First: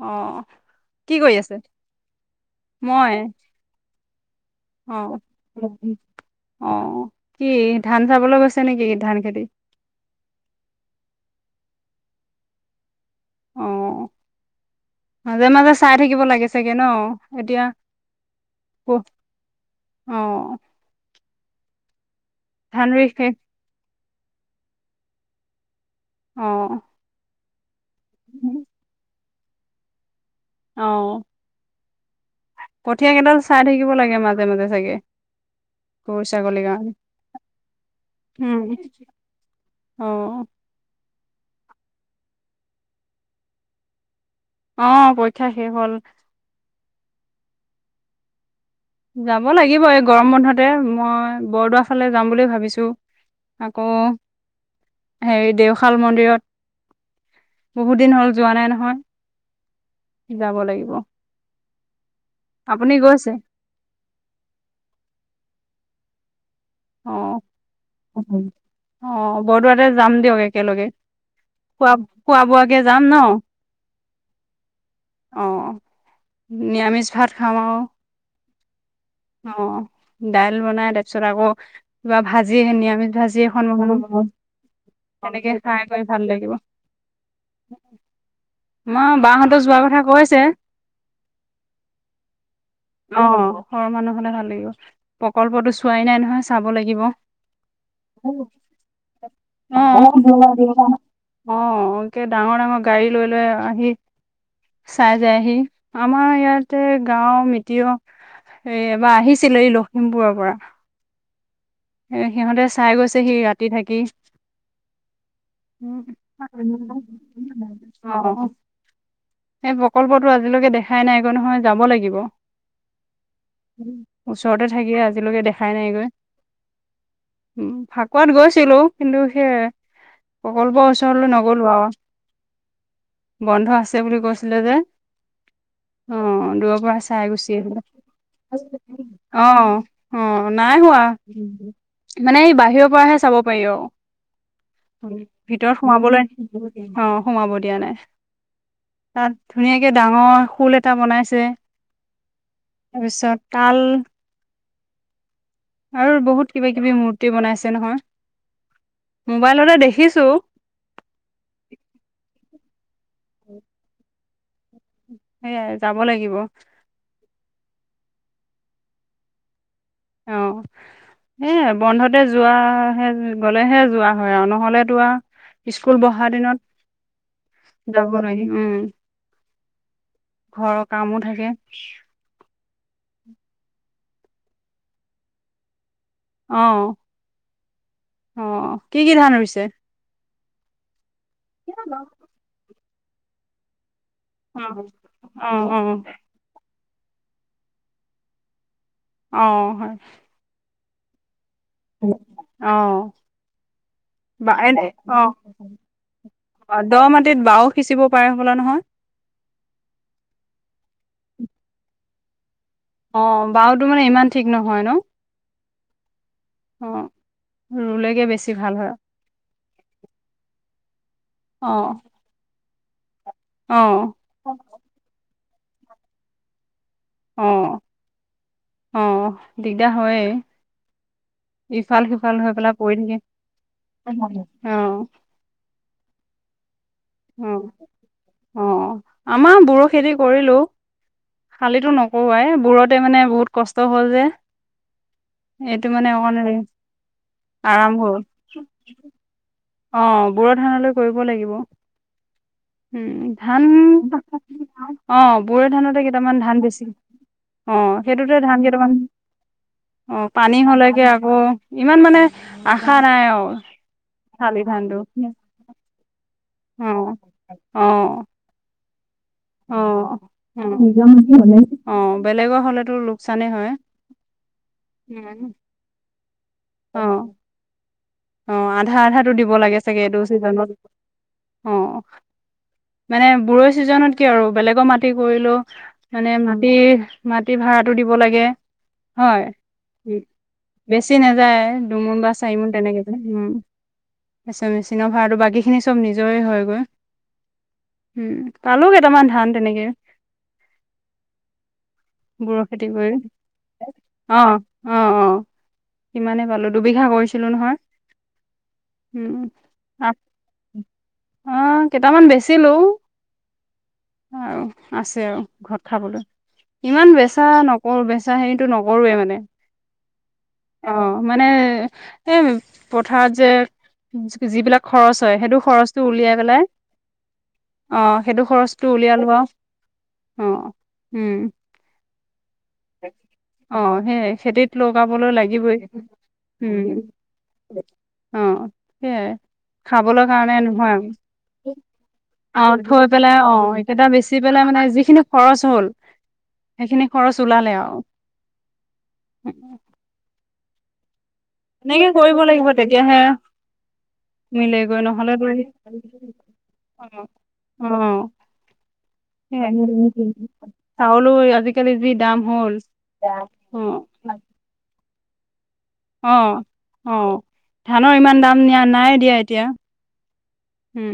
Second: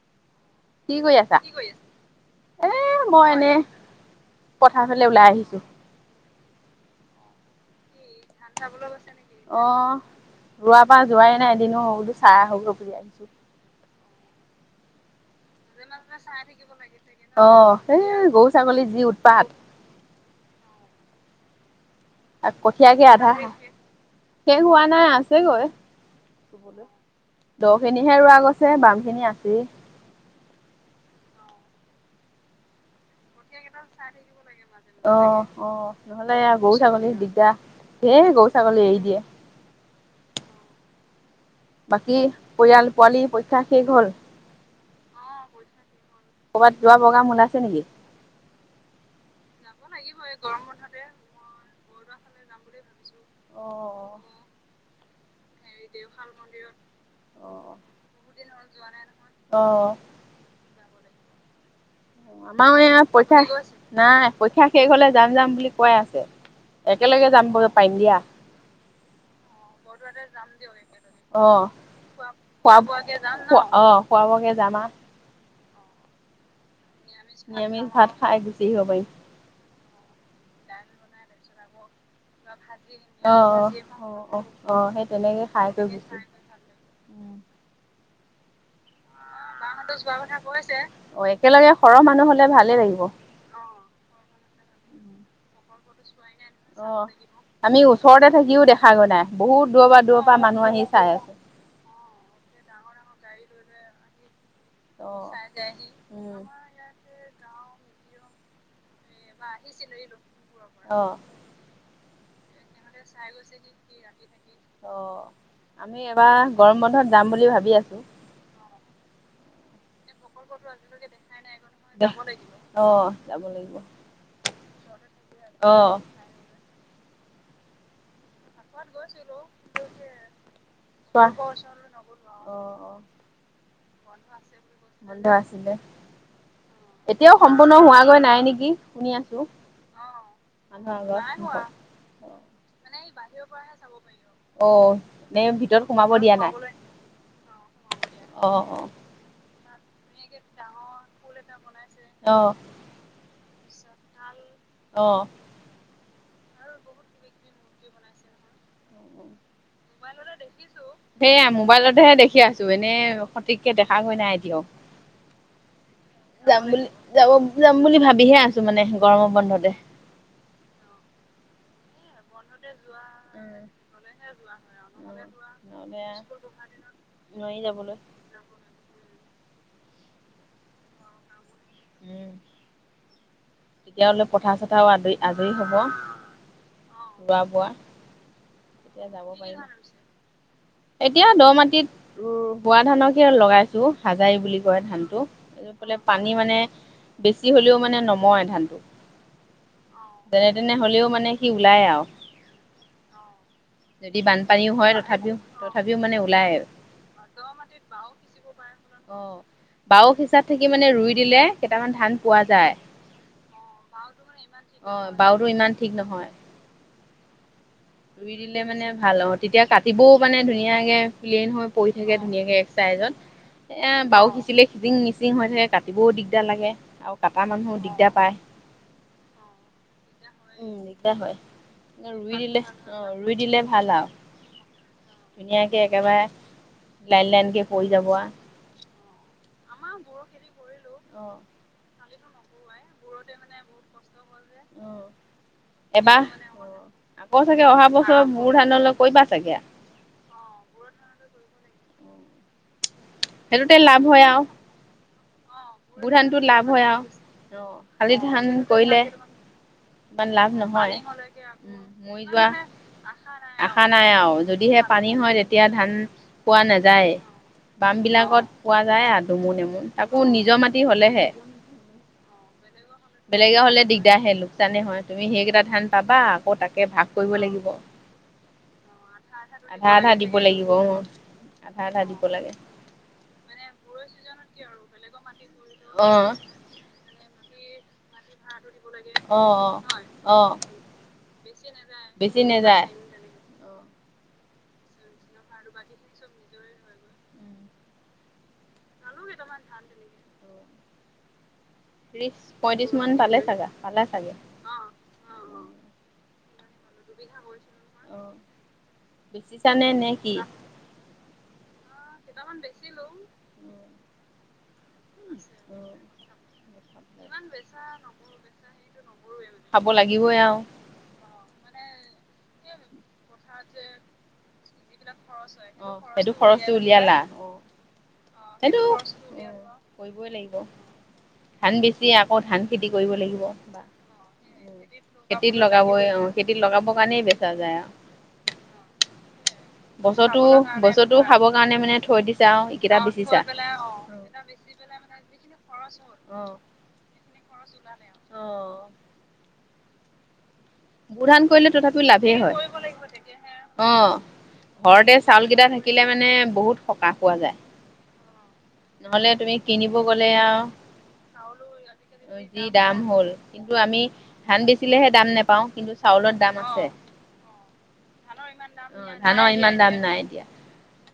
অ', কৰি আছা? কি কৰি এ মই এনে অ', পথাৰৰ ফালে ওলাই আহিছো। অ' কি ধান চাবলৈ গৈছে নেকি ধান খেতিত? অ ৰোৱা পা যোৱাই নাই এদিনো বোলো চাই আহোঁগৈ বোলো আহিছো। অ', মাজে মাজে চাই চাই থাকিব চাগে ন? লাগে, অ' এতিয়া সেই গৰু ছাগলীৰ যি উৎপাত। অঁ ধান কঠিয়া কি ৰুই আধা, শেষ শেষ হোৱা নাই আছেগৈ, অ', ৰুবলৈ। দ খিনিহে ৰোৱা গৈছে বাম খিনি আছেই। অ' কঠীয়া কেইডাল চাই থাকিব লাগে, অ' অ' গৰু নহলে ছাগলীৰ গৰু, কাৰণে ছাগলী দিগদাৰ। ধেই উম, গৰু-ছাগলী এৰি দিয়ে। অ'। বাকী, পৰিয়াল, পোৱালী পৰীক্ষা শেষ হ'ল। অ', পৰীক্ষা শেষ হ'ল। ক'ৰবাত যোৱা প্ৰগ্ৰাম ওলাইছে নেকি? যাব লাগিব, এই গৰম বন্ধতে, মই বৰদোৱা ফালে যাম বুলি ভাবিছো। অ আকৌ হেৰি, দেওশা দেওশাল মন্দিৰত অ', বহুত দিন যোৱা নাই নহয়, অ'। যাব লাগিব। আমাৰ আপুনি এও গৈছে পৰীক্ষা নাই, পৰীক্ষা শেষ হ'লে, যাম, যাম বুলি কৈ আছে। অ একেলগে যাম [unintelligible] পাৰিম দিয়া। অ', বৰদোৱাতে যাম দিয়ক, একলগে অ', খোৱা, খোৱা- বোৱাকে যাম ন। খোৱা-বোৱাকে যাম আৰু। অ', নিৰামিষ ভাত খাম আৰু নিৰামিষ ভাত খাই গুচি আহিব পাৰি। অ', দাইল বনাই, তাৰপিছত আকৌ কিবা ভাজি, নিৰামিষ অ ভাজি এখন, অ বনালেও অ অ সেই হ'ব। তেনেকে এনেকে খাই কৰি গুচি ভাল লাগিব। [unintelligible] বাহতো যোৱাৰ কথা কৈছে, একেলগে সৰহ মানুহ হ'লে ভালে লাগিব। সৰহ মানুহ হ'লে ভাল লাগিব, প্ৰকল্পতো চোৱাই নাই নহয়। চাব লাগিব অ', আমি অ ওচৰতে থাকিও দেখা গৈ নাই, বহুত দূৰৰ পৰা, দূৰৰ পৰা মানুহ আহি চাই আছে। অ', একে ডাঙৰ, ডাঙৰ গাড়ী লৈ, লৈ আহি চাই যায়হি, আমাৰ ইয়াতে গাঁওৰ মিতিৰৰ এ এবাৰ আহিছিলে, এই লখিমপুৰৰ পৰা অ'। এ সিহঁতে চাই গৈছে হি ৰাতি থাকি। অ', আমি এবাৰ গৰম বন্ধত যাম বুলি ভাবি আছো। অ'। এই প্ৰকল্পটো আজিলৈকে দেখাই নাই গৈ নহয়, যাব দে লাগিব। অ', যাব লাগিব ওচৰতে থাকিলে আজিলৈকে দেখাই নাই অ', গৈ, উম, ফাকুৱাত গৈছ ছিলো, কিন্তু সেই প্ৰকল্পৰ চোৱা ওচৰলৈ নগ'লো আৰু। অ', অ', বন্ধ আছে বুলি কৈছিলে যে, বন্ধ আছিলে অ', দুৰ পৰা চাই এতিয়াও গুচি সম্পূৰ্ণ আহিলো, হোৱাগৈ নাই নেকি শুনি আছো। অ', অ', নাই মানুহৰ হোৱা। আগত মুখত মানে ই বাহিৰৰ পৰাহে চাব পাৰি আৰু। অ', নে ভিতৰত সোমাব সোমাবলৈ, দিয়া নাই অ', সোমাব দিয়া নাই। অ', অ'। তাত ধুনীয়াকে ডাঙৰ শোল এটা বনাইছে। অ'। তাৰপিছত তাল অ'। আৰু বহুত কিবা, কিবি মূৰ্তি বনাইছে নহয়, অ'। মোবাইলতে দেখিছো। সেইয়া মোবাইলতহে দেখি আছো, এনেই সঠিককে দেখা গৈ নাই এতিয়াও। সেইয়াই যাব লাগিব। যাম বুলি যাব, যাম বুলি ভাবিহে আছো মানে গৰমৰ বন্ধতে। অ'। এ বন্ধতে যোৱা হে গ'লেহে যোৱা হয় আৰু নহ'লেতো আও স্কুল নহ'লে বহা দিনত নোৱাৰি যাবলৈ যাব [unintelligible] উম। ঘৰৰ কামো থাকে। তেতিয়া অলপ পথাৰ-চথাৰ আজৰি আজৰি হব। অ'। ৰুবা-বোৱা। অ'। কি কি ধান ৰুইছে এতিয়া দ-মাটিত উম, বৰা ধানকে লগাইছে। হাজাৰি অ বুলি কয় ধানটো অ অ [unintelligible] পানী মানে বেছি হ'লেও মানে নমৰে ধানটো। অ' হয়। যেনেতেনে হ'লেও মানে গুটি ওলায় আও, অ যদি বা বানপানীও এনে হয় অ তথাপিও তথাপিও মানে ওলাই আৰু। দ' মাটিত বাও সিচিব পাৰে হবলা নহয়? অ' বাও সিচাত থাকি মানে ৰুই দিলে কেইটামান ধান পোৱা যায়। অ বাওতো মানে ইমান ঠিক নহয় ন অ' বাওতো ইমান ঠিক নহয়। অ ৰুলেগে ৰুই বেছি দিলে হয় মানে ভাল আও, তেতিয়া কাটিবও মানে ধুনীয়াকে প্লেইন হৈ পৰি অ', থাকে। ধুনীয়াকে এক চাইজত, এ অ'। বাও সিচিলে খিছিং মিচিং হৈ থাকে কাটিবও দিগদাৰ লাগে। আৰু কাটা অ', মানুহো দিগদাৰ পায়। অ' দিগদাৰ হয়েই। উম, দিগদাৰ হয়। ৰুই ইফাল-সিফাল হৈ দিলে পেলাই পৰি অ', ৰুই দিলে ভাল আৰু থাকিম অ'। ধুনীয়াকে একেবাৰে লাইন অ', লাইনকে পৰি যাব আ। অ' আমাৰ বড়ো খেতি কৰিলো, অ'। শালিটো নকৰো আই বোৰত তে' মানে বহুত কষ্ট হল যে। উম এইটো মানে এবাৰ [unintelligible] আকৌ চাগে অহা আৰাম হ'ল। [unintelligible] ধানলৈ কাৰিবা চাগে। অ' বড়ো ধান হ'লে কৰিব লাগিব উম। ধান সেইটোতে লাভ হয় আও। অ' বড়োধানতে কেইটামান ধান লাভ বেছি, হয় আৰু অ সেইটোতে ধান কেইটামান ইমান অ' লাভ পানী নহয় হ'লেগে আকৌ উম ইমান মানে মৰি যোৱা আশা নাই আও। আশা নাই আও, যদিহে পানী হয় তেতিয়া ধান পোৱা নাযায়ে। অ', অ'। বামবিলাকত পোৱা যায় আও দুমোন-এমোন। তাকো অ', নি জৰ মাটি নিজৰ হ'লেহে, মানুহ হ'লে অ', বেলেগৰ হ'লেতো লোকচানে বেলেগৰ হয়। হ'লে দিগদাৰ হে লোকচানে হয়। তুমি সেইকেইটা ধান পাবা, আকৌ তাকে ভাগ কৰিব অ', লাগিব। অ' আধা-আধাটো দিব লাগে আধা চাগে, আধা এইটো দিব লাগিব চিজনত অ আধা অ'। আধা দিব লাগে। মানে [unintelligible] চিজনতকে আৰু বেলেগৰ মাটি কৰিলও অ মানে মাটিৰ মাটিৰ ভাড়াটো দিব লাগে। অ হয় উ অ অ বেছি নাযায়, দুমোন বা বেছি চাৰিমোন নেযায়। তেনেকে। উম, পাছে মেচিনৰ ভাড়াটো বাকী খিনি চব নিজৰে হয় গৈ। উম, পালো কেইটামান ধান তেনেকে। বৰৈ খেতি ত্ৰিশ-পয়ত্ৰিশ কৰি। মান পালে চাগা, পালে চাগে। অ', অ' অ', সিমানে পালো দুবিঘা কৰিছিলো নহয়। অ উম, বেচিছানে আ নে কি? অঁ কেইটামান বেছিলো। আ আছে আৰু ঘৰত খাবলৈ। ইমান বেচা নকৰো বেচা হেৰিটো নকৰোৱে মানে। ব লগিবই আও অ মানে এ এই পথাৰত যে যিবিলাক খৰচ হয় সেইটো খৰচটো সেইটো উলিয়াই পেলাই খৰচটো উলিয়ালা অ সেইটো খৰচটো উলিয়াই লোৱা। কৰিবই লাগিব। উম। ধান বেছি আকৌ ধান খেতি কৰিব লাগিব বা অ', সেই খেতিত আকৌ লগাবলৈ খেতিত লাগিবই লগাবই অ। খেতিত উম, লগাব কাৰণে বেচা যায় আ। অ সেইয়াই। খাবলৈ বছৰতো কাৰণে নহয় বছৰতো খাবৰ কাৰণে মানে থৈ দিছা আৰু অ এইকেইটা থৈ পেলাই বেচিছা অ এইকেইটা বেচি পেলাই মানে যিখিনি সেইখিনি খৰচ হয় অ। সেইখিনি খৰছ ওলালে অ। অ উম উ। বড়োধান কৰিলেটো এনেকে কৰিব লাগিব তেতিয়াহে। অ মিলেগৈ ঘৰতে নহ'লে অ চাউলকেইটা থাকিলে মানে বহুত সকাহ পোৱা যায় অ। নহ'লে তুমি কিনিব গ'লে আৰু চাউলো আজিকালি যি দাম যি হ'ল দাম হ'ল কিন্তু অ। আমি ধান বেচিলেহে দাম নোপাওঁ কিন্তু চা চাউলত দাম অ', আছে, অ', ধানৰ ইমান দাম দিয়া ধানৰ ইমান দাম নাই এতিয়া। হুম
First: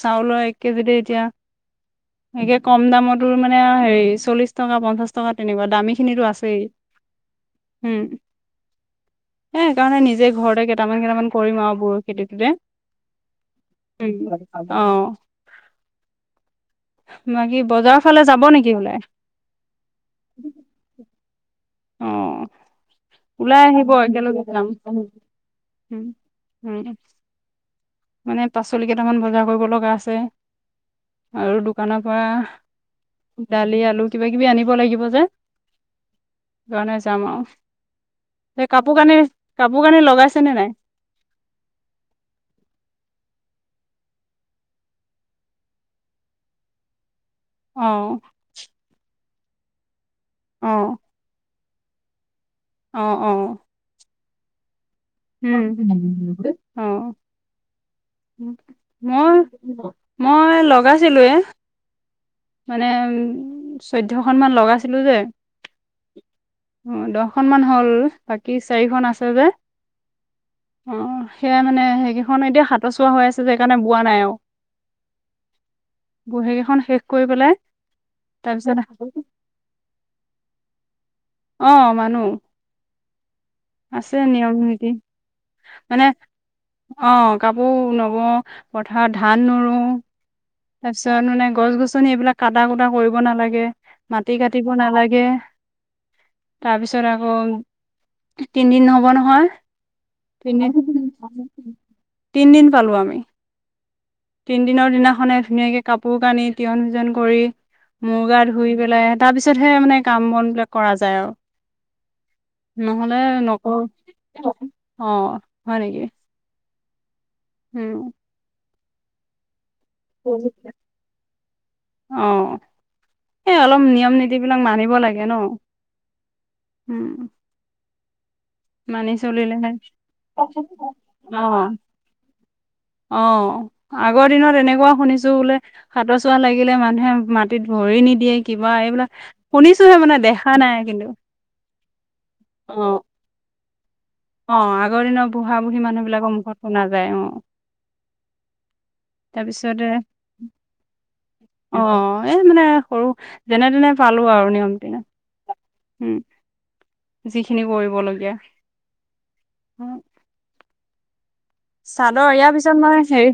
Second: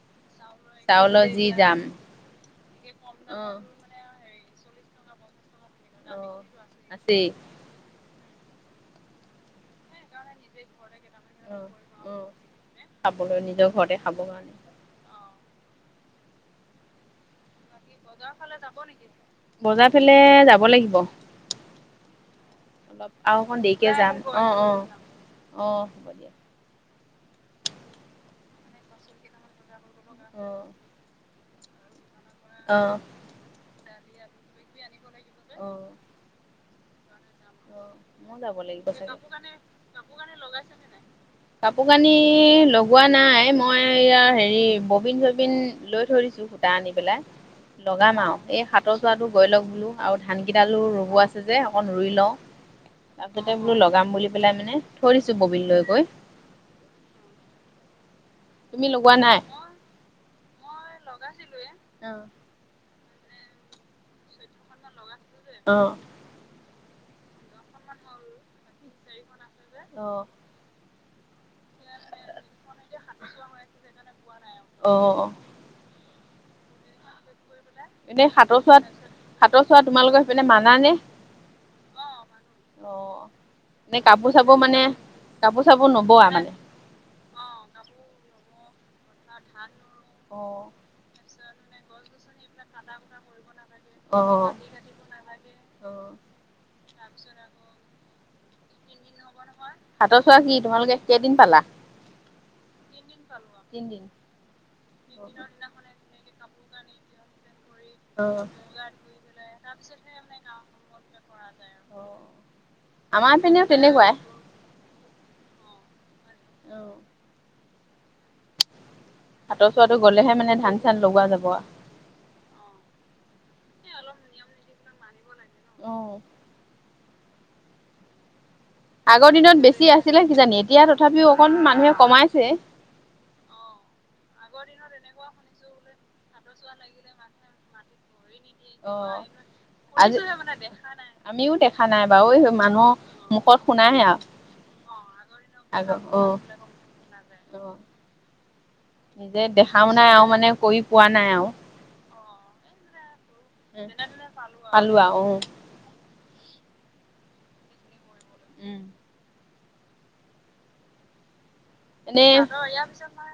চাউলৰ এক কেজিতে এতিয়া চাউলৰ যি দাম একে কম দামতো অ মানে আৰু হেৰি চলিশ টকা, পঞ্চাশ টকা তেনেকুৱা দামী অ খিনিৰো আছেই। আছেই উম একাৰণে নিজে ঘৰতে কেইটামান কেইটামান। অ কৰিম আৰু বোৰ অ খেতি টোতে খাবলৈ নিজৰ ঘৰতে খাবৰ হুম। কাৰণে অ বাকি বজা। বজাৰ ফালে যাব লাগিব। অ অলপ আৰু অকণ ওলাই দেৰিকে আহিব একেলগে অ যাম। অ অ হ'ব দিয়া উম। মানে পাচলি কেইটামান বজাৰ কৰিব লগা আছে অ আৰু দোকানৰ পৰা। অ। দালি, আলু কিবা কিবি আনিব লাগিব যে। অ। সেই কাৰণে যামআওঁ। অ মই যাব লাগিব কাপোৰ ক কাপোৰ কাণে লগাইছে নে নাই। কাপোৰ কানি লগোৱা নাই মই ইয়াৰ হেৰি ববিন চবিন লৈ থৈয় দিছো সূটা আনি পেলাই। অ লগাম আৰু এই হাতৰ চোৱাটো গৈ লওক বোলো আৰু ধান অ কেইডালো ৰুব আছে যে অকন ৰুই লওঁ।। অ আৰু অ তাতে বোলো লগাম বুলি পেলাই মানে থৈ দিছো উম ববিন লৈ কৈ। অ। তুমি লগোৱা মই নাই? মই লগাইছিলোৱেই। মানে উ চৈধ্যয়খনমান লগাইছিলো যে। অ। অ দহখন মান হ'ল বাকী চাৰিখন আছে যে। অ। অ', সেয়াই মানে, সেইকেইখন এতিয়া সাতৰ চুৱা হৈ আছে যে সেইকাৰণে বোৱা নাই আৰু। অ সেই কেইখন শেষ কৰি পেলাই এনেই সাতৰ তাৰপিছত চুৱাত সাতৰ চুৱা তোমালোকৰ সেইপিনে মানা নে? অ' মানো। অ', এনেই কাপোৰ চাপোৰ মানে নীতি কাপোৰ চাপোৰ নবোৱা মানে? অ' কাপোৰ নবও পথাৰত ধান নোৰো অঁ। তাৰ পিছত মানে গছ গছনি এইবিলাক কটা কুটা কৰিব নালাগে, অ মাটি কাটিব নালাগে অ', তাৰপিছত আকৌ তিনদিন হ'ব নহয়। হাতৰ চোৱা কি তোমালোকে কেইদিন পালা? তিনদিন। তিনদিন পালো আমি? তিনদিন তিনদিনৰ দিনাখনে গোটেই কাপোৰ কানি তিয়ন ভিজন কৰি মুৰ অ'। গা অ', ধুই পেলাই তাৰ পিছতহে মানে কাম বন বিলাক কৰা যায় আৰু। নহ'লে আমাৰ পিনেও নকৰো, তেনেকুৱাই অ' হয় নেকি? [inaudible] উম। সাঁতৰ চুৱাটো গ'লেহে মানে ধান চান লগোৱা যাব আৰু। অঁ। এ অলপ নিয়ম নীতি বিলাক মানিব লাগে ন? অ', উম। মানি আগৰ দিনত চলিলেহে বেছি আছিলে কিজানি? এতিয়া তথাপিও অকণ অ মানুহে কমাইছে। অ', আগৰ দিনত এনেকুৱা শুনিছো বোলে সাতৰ চুৱা লাগিলে মানুহে মাটিত ভৰি নিদিয়ে। কিবা এইবিলাক শুনিছোহে অ' আজি মানে দেখা কিন্তু নাই, আমিও দেখা নাই। বাৰু মানুহ অ' মুখত শুনাহে আৰু। অ' আগৰ দিনৰ বুঢ়া বুঢ়ী আগৰ মানুহ বিলাকৰ অ', মুখত শুনা যায় অ'। নিজে তাৰপিছতে দেখাও নাই আৰু মানে কৰি পোৱা নাই আৰু। অ' এই মানে সৰু যেনে তেনে পালো আৰু নিয়ম বিলাক। উম, যিখিনি কৰিবলগীয়া। উম। উম। এনে চাদৰ, ইয়াৰ পিছত মই হেৰি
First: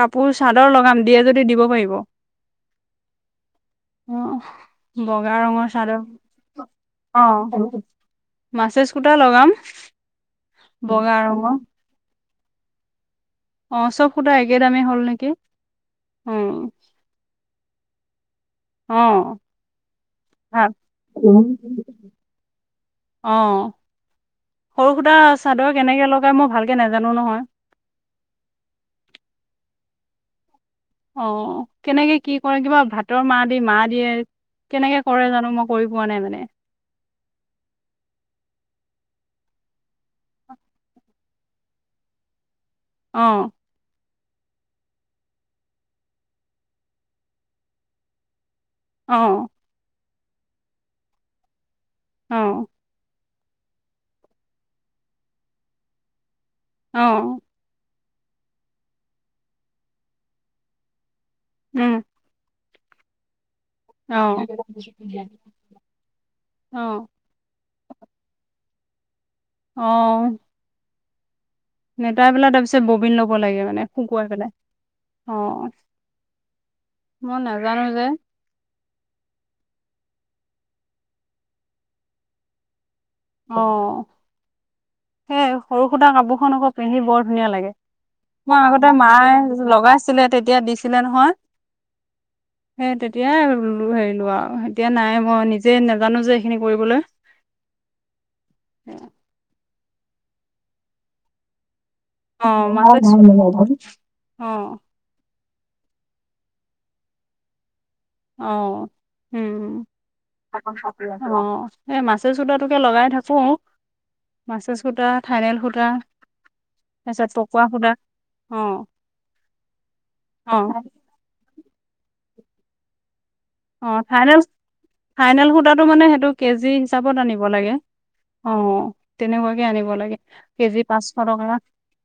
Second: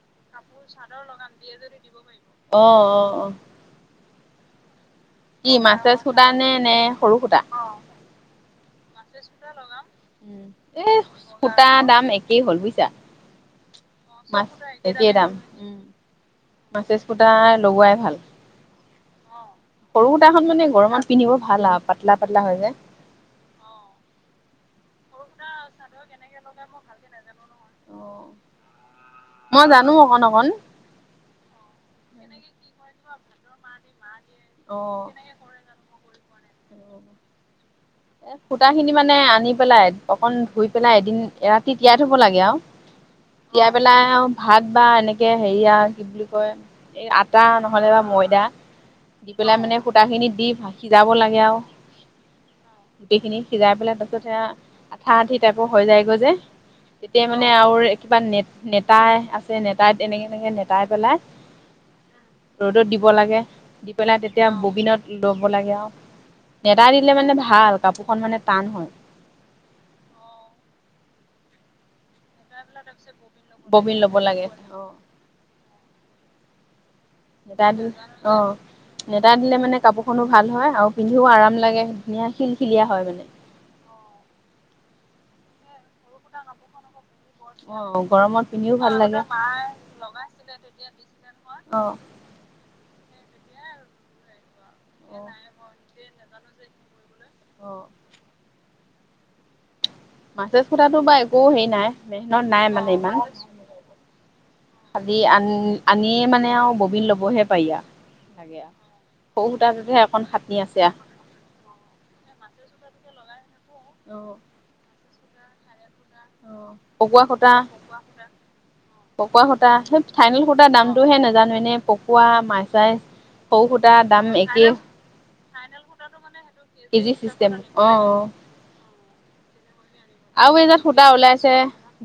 কাপোৰ চাদৰ লগাম, দিয়ে যদি দিব পাৰিব। অ' অ অ অ বগা কি ৰঙৰ মাছে চাদৰ সূতা নে নে সৰু সূতা অ'। মাছেজ সুটা লগাম বগা ৰঙৰ। আ দাম এক কেই হ'ল বুজিছা? অ' চব সুতা মাছ একে দামেই হ'ল একেই নেকি? অ'। সুটাই লগোৱাই ভাল। অ', সৰু সুটা খন ভাল মানে গৰমত পিন্ধিব ভাল আৰু পাতলা পাতলা হয় যে। অঁ, সৰু সুতা চাদৰ কেনেকৈ লগাই মই ভালকৈ নাজানো নহয়? অ মই জানো অকন অকন। অ', কেনেকে কি কৰে কিবা ভাতৰ মাৰ দি মা দিয়ে অ কেনেকে কৰে জানো মোক কৰি পোৱা নাই মানে। এ সূতা খিনি মানে আনি পেলাই অকন ধুই পেলাই এদিন এ ৰাতি তিয়াই থব লাগে আৰু। অঁ তিয়াই পেলাই আৰু ভাত বা এনেকে হেৰিয়া কি বুলি কয়, এই আটা নহ'লে বা ময়দা দি অ', পেলাই মানে সূতা খিনি দি সিজাব লাগে আৰু, অ গুটি খিনি সিজাই পেলাই তাৰ পিছত সেয়া আঠা আঠি টাইপৰ হৈ যায়গৈ যে, তেতিয়া অ', মানে আৰু কিবা ন নেতা আছে নেতাই তেনেকে তেনেকে নেতাই পেলাই, উম ৰ'দত দিব লাগে। পেলাই তেতিয়া অ'। ববিনত ল'ব লাগে আৰু নেদা অ', দিলে মানে ভাল, কাপোৰখন মানে টান হয়। অ নেতাই পেলাই তাৰ পিছত ববিন ল'ব লাগে মানে ববিন ল'ব শুকুৱাই লাগে পেলাই অ অ অ, মই নাজানো যে [unintelligible] নেটাা দিলে মানে কাপোৰখনো ভাল হয় আৰু পিন্ধিও আৰাম লাগে ধুনীয়া শিলখিলিয়া হয় মানে। অ সেই সৰু সুটা কাপোৰখন আক পিন্ধি বৰ ধুনীয়া লাগে। অ গৰমত মই পিন্ধিও আগতে ভাল লাগে। মায়ে লগাইছিলে তেতিয়া দিছিলে নহয়। অ। অ সেই হেৰি লো আৰু এতিয়া মই নিজে নাজানো যে এইখিনি কৰিবলৈ, অ অ মাছেজ খথাটো বা একো হেৰি নাই মেহনত নাই অ', মানে মাছে ইমান। অ', খালি আন আনিয়ে মানে আৰু ববিন ল'বহে পাৰি আউ। লাগে আৰু অ', সৰু উম। সূতাতহে এখন, অ এই মাছে সূতা টোকে লগাই থাকো। অ মাছেজ সূতা, থাইনেল সূতা, তাৰ পিছত পকোৱা সূতা। পকোৱা সূতা সে ফাইনেল সূতাৰ অ', দামটোহে নাজানো এনেই, পকোৱা মাছাই, অ ফাইনেল ফাইনেল সূতাটো মানে সেইটো কেজি হিচাপত আনিব লাগে। অ তেনেকুৱাকে আনিব লাগে। আৰু কেজি এযাত সূতা পাঁচশ টকা ওলাইছে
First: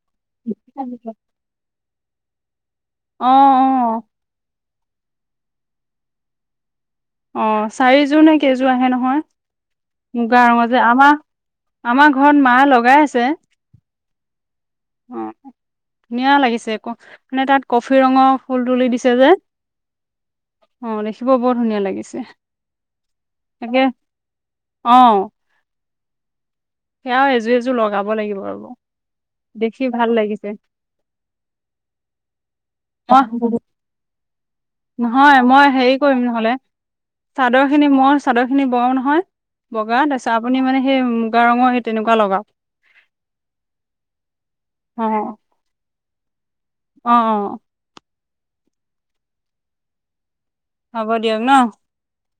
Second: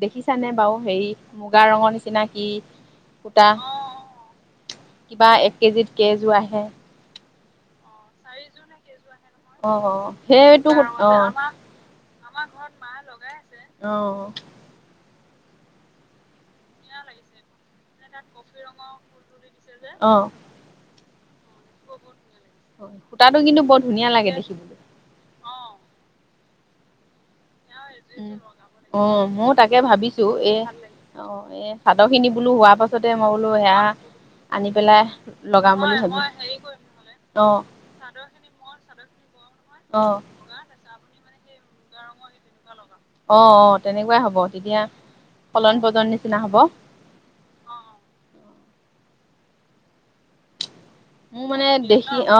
দেখিছানে বাৰু হেৰি মুগা ৰঙৰ নিচিনা কি। সূতা অ'অ' কিবা এক কেজিত কেইযোৰ আহে। অ' চাৰিযোৰ নে কেইযোৰ আহে নহয়। অ' মুগা অ'সেইটো ৰঙৰ যে সূ আমাৰ অ' আমাৰ ঘৰত মায়ে লগাই মা আছে লগাই আছে। অ' অ' ধুনীয়া লাগিছে ক। মানে তাত কফি ৰঙৰ ফুল তুলি দিছে যে। অ অ'দেখিব বৰ ধুনীয়া লাগিছে। হয় সূতাটো কিন্তু বৰ তাকে ধুনীয়া লাগে দেখিবলৈ। অ' সেয়াও এযোৰ এযোৰ লগাব লাগিব ৰব অ' মইও তাকে দেখি ভাল ভাবিছো লাগিছে এ, অ'এ'চাদৰ খিনি বোলো হোৱাৰ পাছতে মই বোলো সেয়া। আনি পেলাই নহয় মই লগাম হেৰি বুলি কৰিম ভাবিছোঁ। নহলে চাদৰ খিনি মই চাদৰ খিনি বও নহয় বগা অ' তাপিছত, আপুনি মানে সেই মুগা ৰঙৰ সেই তেনেকুৱা লগাক। অ' অ'তেনেকুৱাই হ'ব তেতিয়া ফলন ফলন নিচিনা হ'ব। অঁ অঁ'। হ'ব দিয়ক মোৰ ন মানে দেখি অঁ'।